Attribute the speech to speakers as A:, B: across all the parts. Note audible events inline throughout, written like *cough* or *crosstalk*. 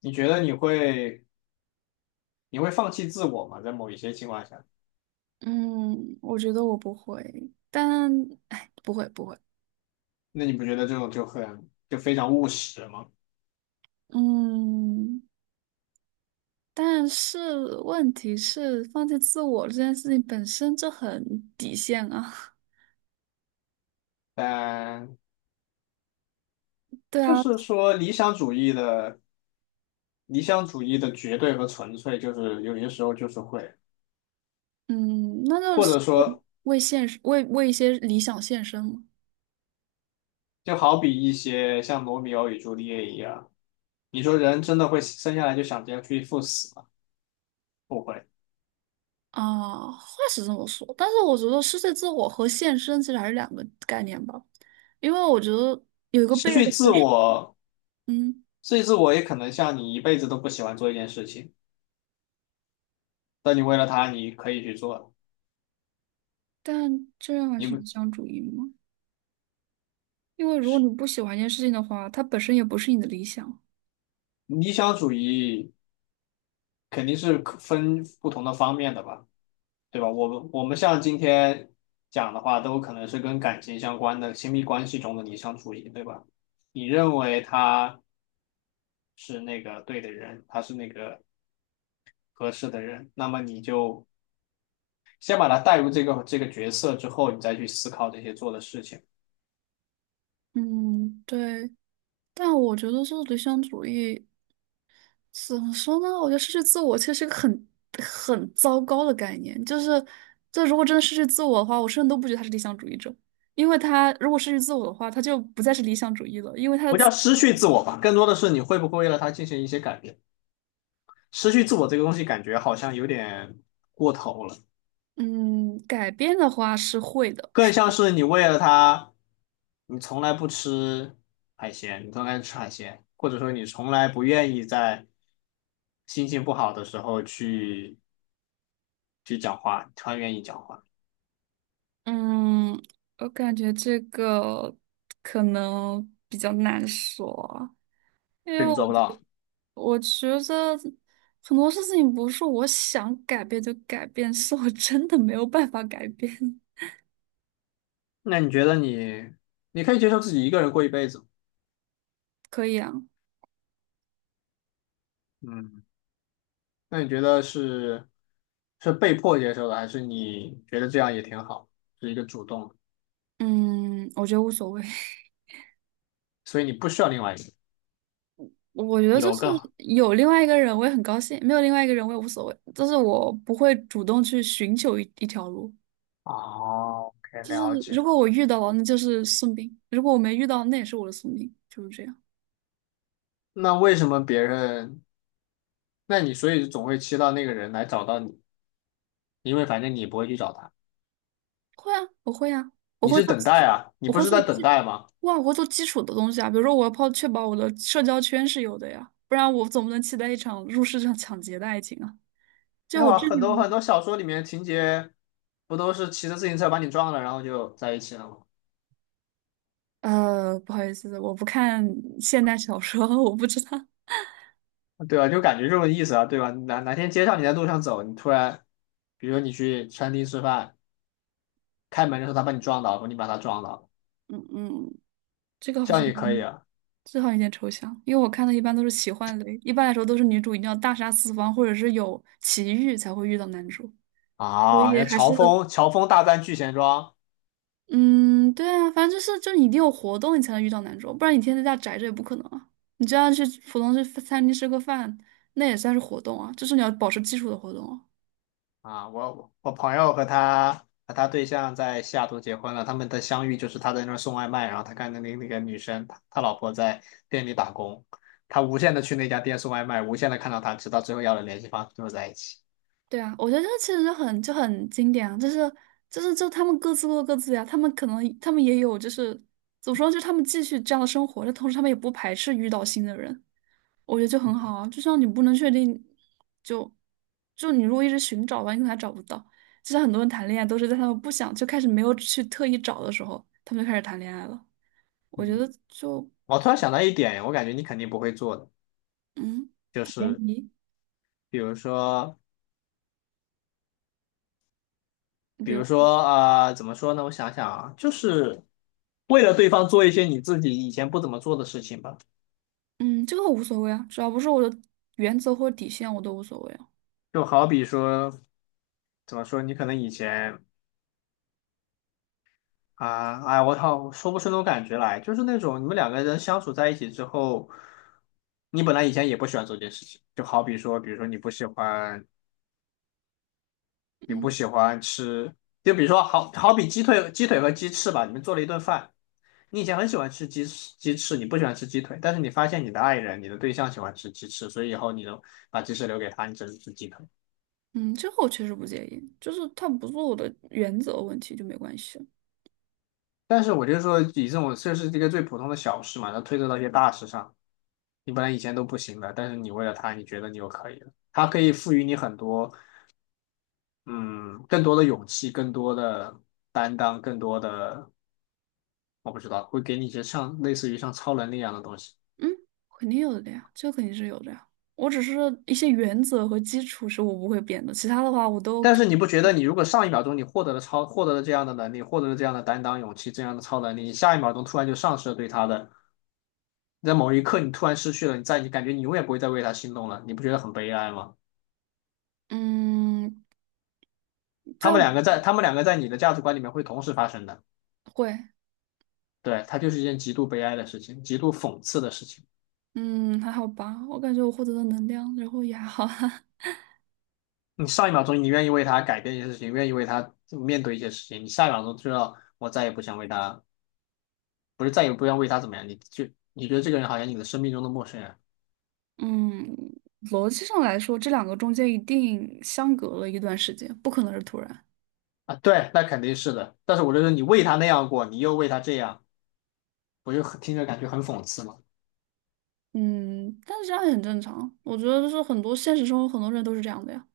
A: 你觉得你会放弃自我吗？在某一些情况下，
B: 嗯，我觉得我不会，但哎，不会不会。
A: 那你不觉得这种就很就非常务实吗？
B: 嗯，但是问题是，放弃自我这件事情本身就很底线啊。
A: 但
B: *laughs* 对
A: 就
B: 啊，
A: 是说理想主义的绝对和纯粹，就是有些时候就是会，
B: 嗯，那就
A: 或
B: 是
A: 者
B: 为
A: 说
B: 为现实为一些理想献身嘛。
A: 就好比一些像罗密欧与朱丽叶一样，你说人真的会生下来就想着要去赴死吗？不会。
B: 啊，话是这么说，但是我觉得失去自我和献身其实还是两个概念吧，因为我觉得有一个
A: 失
B: 悖论
A: 去自
B: 就是，
A: 我，
B: 嗯，
A: 失去自我也可能像你一辈子都不喜欢做一件事情，但你为了它，你可以去做。
B: 但这样还
A: 你
B: 是
A: 不
B: 理想主义吗？因为如果你不喜欢一件事情的话，它本身也不是你的理想。
A: 理想主义。肯定是分不同的方面的吧，对吧？我们像今天讲的话，都可能是跟感情相关的亲密关系中的理想主义，对吧？你认为他是那个对的人，他是那个合适的人，那么你就先把他带入这个角色之后，你再去思考这些做的事情，
B: 嗯，对，但我觉得这理想主义怎么说呢？我觉得失去自我其实是个很糟糕的概念。就是，这如果真的失去自我的话，我甚至都不觉得他是理想主义者，因为他如果失去自我的话，他就不再是理想主义了。因为他的
A: 不
B: 自
A: 叫失去自我吧，更多的是你会不会为了他进行一些改变。失去自我这个东西，感觉好像有点过头了。
B: 嗯，改变的话是会的。
A: 更像是你为了他，你从来不吃你从来不吃海鲜，或者说你从来不愿意在心情不好的时候去讲话，你突然愿意讲话，
B: 嗯，我感觉这个可能比较难说。因为
A: 这你
B: 我
A: 做不到。
B: 我觉得很多事情不是我想改变就改变，是我真的没有办法改变。
A: 那你觉得你可以接受自己一个人过一辈子。
B: 可以啊。
A: 嗯，那你觉得是是被迫接受的，还是你觉得这样也挺好，是一个主动的？
B: 嗯，我觉得无所谓。*laughs*
A: 所以你不需要另外一个人
B: 我觉得就
A: 有
B: 是
A: 更好。
B: 有另外一个人，我也很高兴；没有另外一个人，我也无所谓。就是我不会主动去寻求一条路，
A: 哦，可以
B: 就
A: 了
B: 是
A: 解。
B: 如果我遇到了，那就是宿命；如果我没遇到，那也是我的宿命，就是这样。
A: 那为什么别人那你所以总会期待那个人来找到你，因为反正你不会去找他，
B: 会啊，我会啊，我
A: 你
B: 会
A: 是
B: 做
A: 等待
B: 基，
A: 啊，你
B: 我
A: 不
B: 会
A: 是
B: 做
A: 在等
B: 基，
A: 待吗？
B: 哇，我会做基础的东西啊，比如说我要确保我的社交圈是有的呀，不然我总不能期待一场入室抢劫的爱情啊。
A: 没
B: 就
A: 有
B: 我
A: 啊，
B: 这
A: 很多很
B: 种。
A: 多小说里面情节不都是骑着自行车把你撞了，然后就在一起了吗？
B: 不好意思，我不看现代小说，*laughs* 我不知道
A: 对吧？就感觉这种意思啊，对吧？哪天街上你在路上走，你突然，比如说你去餐厅吃饭，开门的时候他把你撞倒，或你把他撞倒，
B: *laughs*。嗯嗯，这个好
A: 这
B: 像
A: 样也可以啊。
B: 这好像有点抽象，因为我看的一般都是奇幻类，一般来说都是女主一定要大杀四方，或者是有奇遇才会遇到男主，所
A: 啊，
B: 以
A: 要
B: 还
A: 乔
B: 是。
A: 峰，乔峰大战聚贤庄。
B: 嗯，对啊，反正就是你一定有活动，你才能遇到男主，不然你天天在家宅着也不可能啊。你就要去普通去餐厅吃个饭，那也算是活动啊，就是你要保持基础的活动啊。
A: 啊，我朋友和他对象在西雅图结婚了，他们的相遇就是他在那儿送外卖，然后他看那那个女生，他老婆在店里打工，他无限的去那家店送外卖，无限的看到她，直到最后要了联系方式，最后在一起。
B: 对啊，我觉得这其实就很经典啊，就是他们各自过各自呀、他们也有就是怎么说，就是他们继续这样的生活，但同时他们也不排斥遇到新的人。我觉得就很好啊，就像你不能确定，就就你如果一直寻找吧，你可能还找不到。就像很多人谈恋爱都是在他们不想就开始没有去特意找的时候，他们就开始谈恋爱了。我觉
A: 嗯，
B: 得就，
A: 我突然想到一点，我感觉你肯定不会做的，
B: 嗯，
A: 就
B: 联
A: 是
B: 谊。
A: 比如说，
B: 比如说，
A: 怎么说呢？我想想啊，就是为了对方做一些你自己以前不怎么做的事情吧，
B: 嗯，这个我无所谓啊，只要不是我的原则或者底线，我都无所谓啊。
A: 就好比说。怎么说？你可能以前啊，哎，我操，说不出那种感觉来，就是那种你们两个人相处在一起之后，你本来以前也不喜欢做这件事情，就好比说，比如说你不喜欢，你
B: 嗯
A: 不喜欢吃，就比如说好比鸡腿、鸡腿和鸡翅吧，你们做了一顿饭，你以前很喜欢吃鸡翅，你不喜欢吃鸡腿，但是你发现你的爱人、你的对象喜欢吃鸡翅，所以以后你就把鸡翅留给他，你只能吃鸡腿。
B: 嗯，这个我确实不介意，就是他不是我的原则问题就没关系啊。
A: 但是我就说，以这种这是一个最普通的小事嘛，它推测到一些大事上。你本来以前都不行的，但是你为了他，你觉得你又可以了。他可以赋予你很多，嗯，更多的勇气，更多的担当，更多的，我不知道，会给你一些像类似于像超能力一样的东西。
B: 嗯，肯定有的呀，这肯定是有的呀。我只是一些原则和基础是我不会变的，其他的话我都
A: 但
B: 可。
A: 是你不觉得你如果上一秒钟你获得了这样的能力，获得了这样的担当、勇气、这样的超能力，你下一秒钟突然就丧失了对他的，在某一刻你突然失去了，你感觉你永远不会再为他心动了，你不觉得很悲哀吗？
B: 嗯。在我
A: 他们两个在你的价值观里面会同时发生的。
B: 会。
A: 对，它就是一件极度悲哀的事情，极度讽刺的事情。
B: 嗯还好吧，我感觉我获得的能量，然后也还好哈。
A: 你上一秒钟你愿意为他改变一些事情，愿意为他面对一些事情，你下一秒钟就要我再也不想为他，不是再也不要为他怎么样，你就你觉得这个人好像你的生命中的陌生人。
B: *laughs* 嗯，逻辑上来说，这两个中间一定相隔了一段时间，不可能是突然。
A: 啊？对，那肯定是的。但是我就说你为他那样过，你又为他这样，我就听着感觉很讽刺嘛。
B: 嗯，但是这样也很正常。我觉得就是很多现实生活很多人都是这样的呀，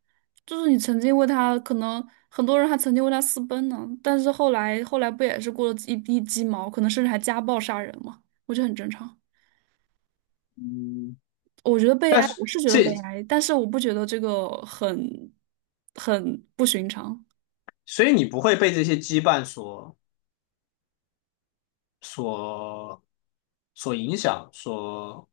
B: 就是你曾经为他，可能很多人还曾经为他私奔呢，但是后来不也是过了一地鸡毛，可能甚至还家暴杀人嘛，我觉得很正常。
A: 嗯，
B: 我觉得悲
A: 但
B: 哀，
A: 是
B: 我是觉得
A: 这，
B: 悲哀，但是我不觉得这个很不寻常。
A: 所以你不会被这些羁绊所所所影响，所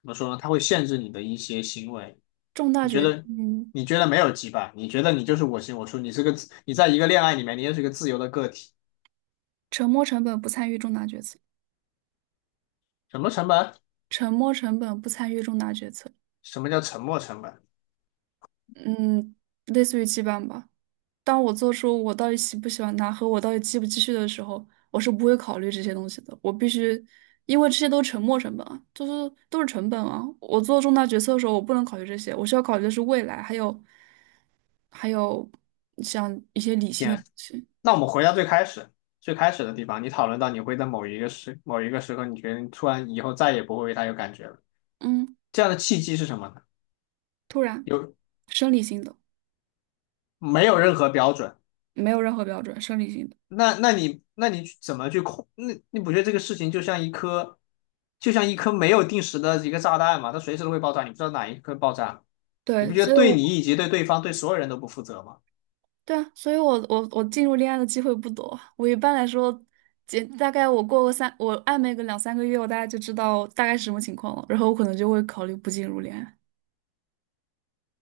A: 怎么说呢？它会限制你的一些行为。
B: 重大
A: 你觉
B: 决
A: 得
B: 定。
A: 你觉得没有羁绊，你觉得你就是我行我素，你在一个恋爱里面，你也是个自由的个体。
B: 沉没成本不参与重大决策。
A: 什么成本？
B: 沉没成本不参与重大决策。
A: 什么叫沉没成本？
B: 嗯，类似于羁绊吧。当我做出我到底喜不喜欢他和我到底继不继续的时候，我是不会考虑这些东西的。我必须，因为这些都是沉没成本啊，就是都是成本啊。我做重大决策的时候，我不能考虑这些，我需要考虑的是未来，还有还有像一些理性的
A: 天，
B: 东西。
A: 那我们回到最开始。最开始的地方，你讨论到你会在某一个时刻，你觉得你突然以后再也不会为他有感觉了，
B: 嗯，
A: 这样的契机是什么呢？
B: 突然，
A: 有
B: 生理性的，
A: 没有任何标准？
B: 没有任何标准，生理性的。
A: 那你怎么去控？那你不觉得这个事情就像一颗，就像一颗没有定时的一个炸弹嘛？它随时都会爆炸，你不知道哪一颗爆炸，你
B: 对，
A: 不觉
B: 所
A: 得
B: 以
A: 对你
B: 我。
A: 以及对对方对所有人都不负责吗
B: 对啊，所以我进入恋爱的机会不多。我一般来说，大概我暧昧个两三个月，我大概就知道大概是什么情况了，然后我可能就会考虑不进入恋爱。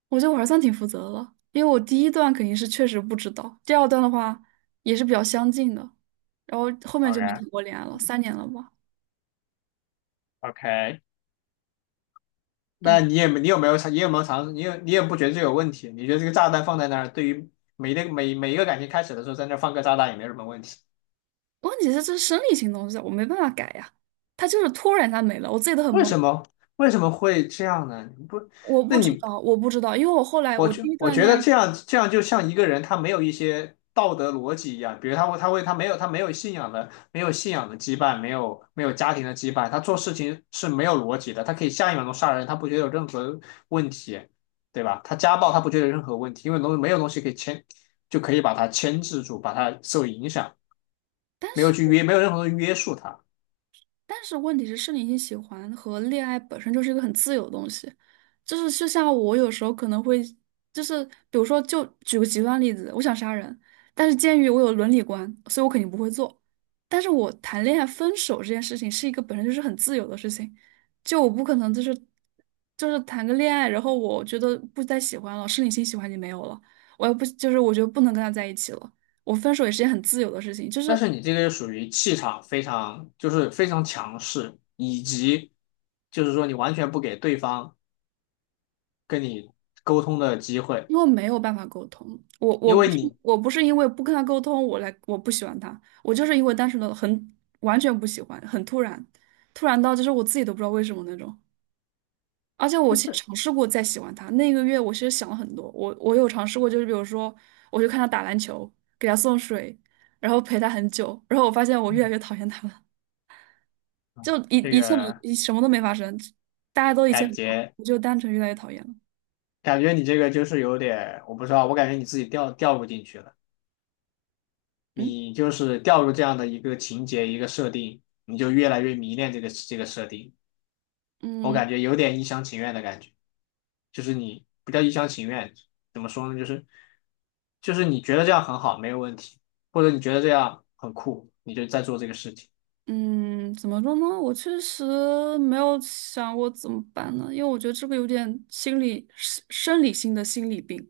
B: 我觉得我还算挺负责的了，因为我第一段肯定是确实不知道，第二段的话也是比较相近的，然后后面就没
A: ？OK。
B: 谈过恋爱了，3年了吧。
A: OK,那
B: 嗯，
A: 你也没你有没有尝试？你也不觉得这有问题？你觉得这个炸弹放在那儿，对于每一个感情开始的时候，在那儿放个炸弹也没什么问题？
B: 问题是这是生理性东西啊，我没办法改呀，他就是突然它没了，我自己都很
A: 为
B: 懵，
A: 什么为什么会这样呢？你不，
B: 我
A: 那
B: 不知
A: 你
B: 道，我不知道，因为我后来
A: 我
B: 我
A: 就
B: 第一
A: 我
B: 段
A: 觉
B: 恋
A: 得
B: 爱。
A: 这样这样就像一个人他没有一些道德逻辑一样，比如他没有信仰的羁绊，没有家庭的羁绊，他做事情是没有逻辑的，他可以下一秒钟杀人，他不觉得有任何问题，对吧？他家暴他不觉得有任何问题，因为没有东西可以就可以把他牵制住，把他受影响，
B: 但是
A: 没有任何的约束他。
B: 但是问题是，是理性喜欢和恋爱本身就是一个很自由的东西，就是就像我有时候可能会，就是比如说，就举个极端例子，我想杀人，但是鉴于我有伦理观，所以我肯定不会做。但是我谈恋爱分手这件事情是一个本身就是很自由的事情，就我不可能就是谈个恋爱，然后我觉得不再喜欢了，生理性喜欢已经没有了，我也不就是我觉得不能跟他在一起了，我分手也是件很自由的事情，就
A: 但
B: 是。
A: 是你这个就属于气场非常就是非常强势，以及就是说你完全不给对方。跟你沟通的机会，
B: 因为没有办法沟通，我我
A: 因为
B: 不是
A: 你
B: 我不是因为不跟他沟通，我不喜欢他，我就是因为单纯的完全不喜欢，很突然，突然到就是我自己都不知道为什么那种。而且我其实尝试过再喜欢他，那个月我其实想了很多，我有尝试过，就是比如说我就看他打篮球，给他送水，然后陪他很久，然后我发现我越来越讨厌他了，就
A: 这
B: 一切
A: 个
B: 什么都没发生，大家都一切
A: 感
B: 很好，
A: 觉
B: 我就单纯越来越讨厌了。
A: 感觉你这个就是有点，我不知道，我感觉你自己掉入进去了，
B: 嗯
A: 你就是掉入这样的一个情节一个设定，你就越来越迷恋这个设定，我
B: 嗯。
A: 感觉有点一厢情愿的感觉，就是你不叫一厢情愿，怎么说呢？就是你觉得这样很好，没有问题，或者你觉得这样很酷，你就在做这个事情
B: 嗯，怎么说呢？我确实没有想过怎么办呢，因为我觉得这个有点心理生生理性的心理病，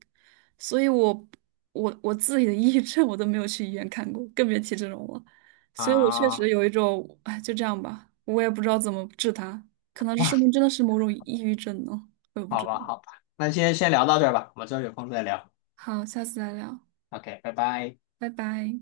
B: 所以我自己的抑郁症我都没有去医院看过，更别提这种了。所以我确实
A: 啊。
B: 有一种，哎，就这样吧，我也不知道怎么治它，可能这说
A: 哇，
B: 明真的是某种抑郁症呢，我也不
A: 好
B: 知道。
A: 吧，好吧，那先聊到这儿吧，我们之后有空再聊。
B: 好，下次再聊，
A: OK,拜拜。
B: 拜拜。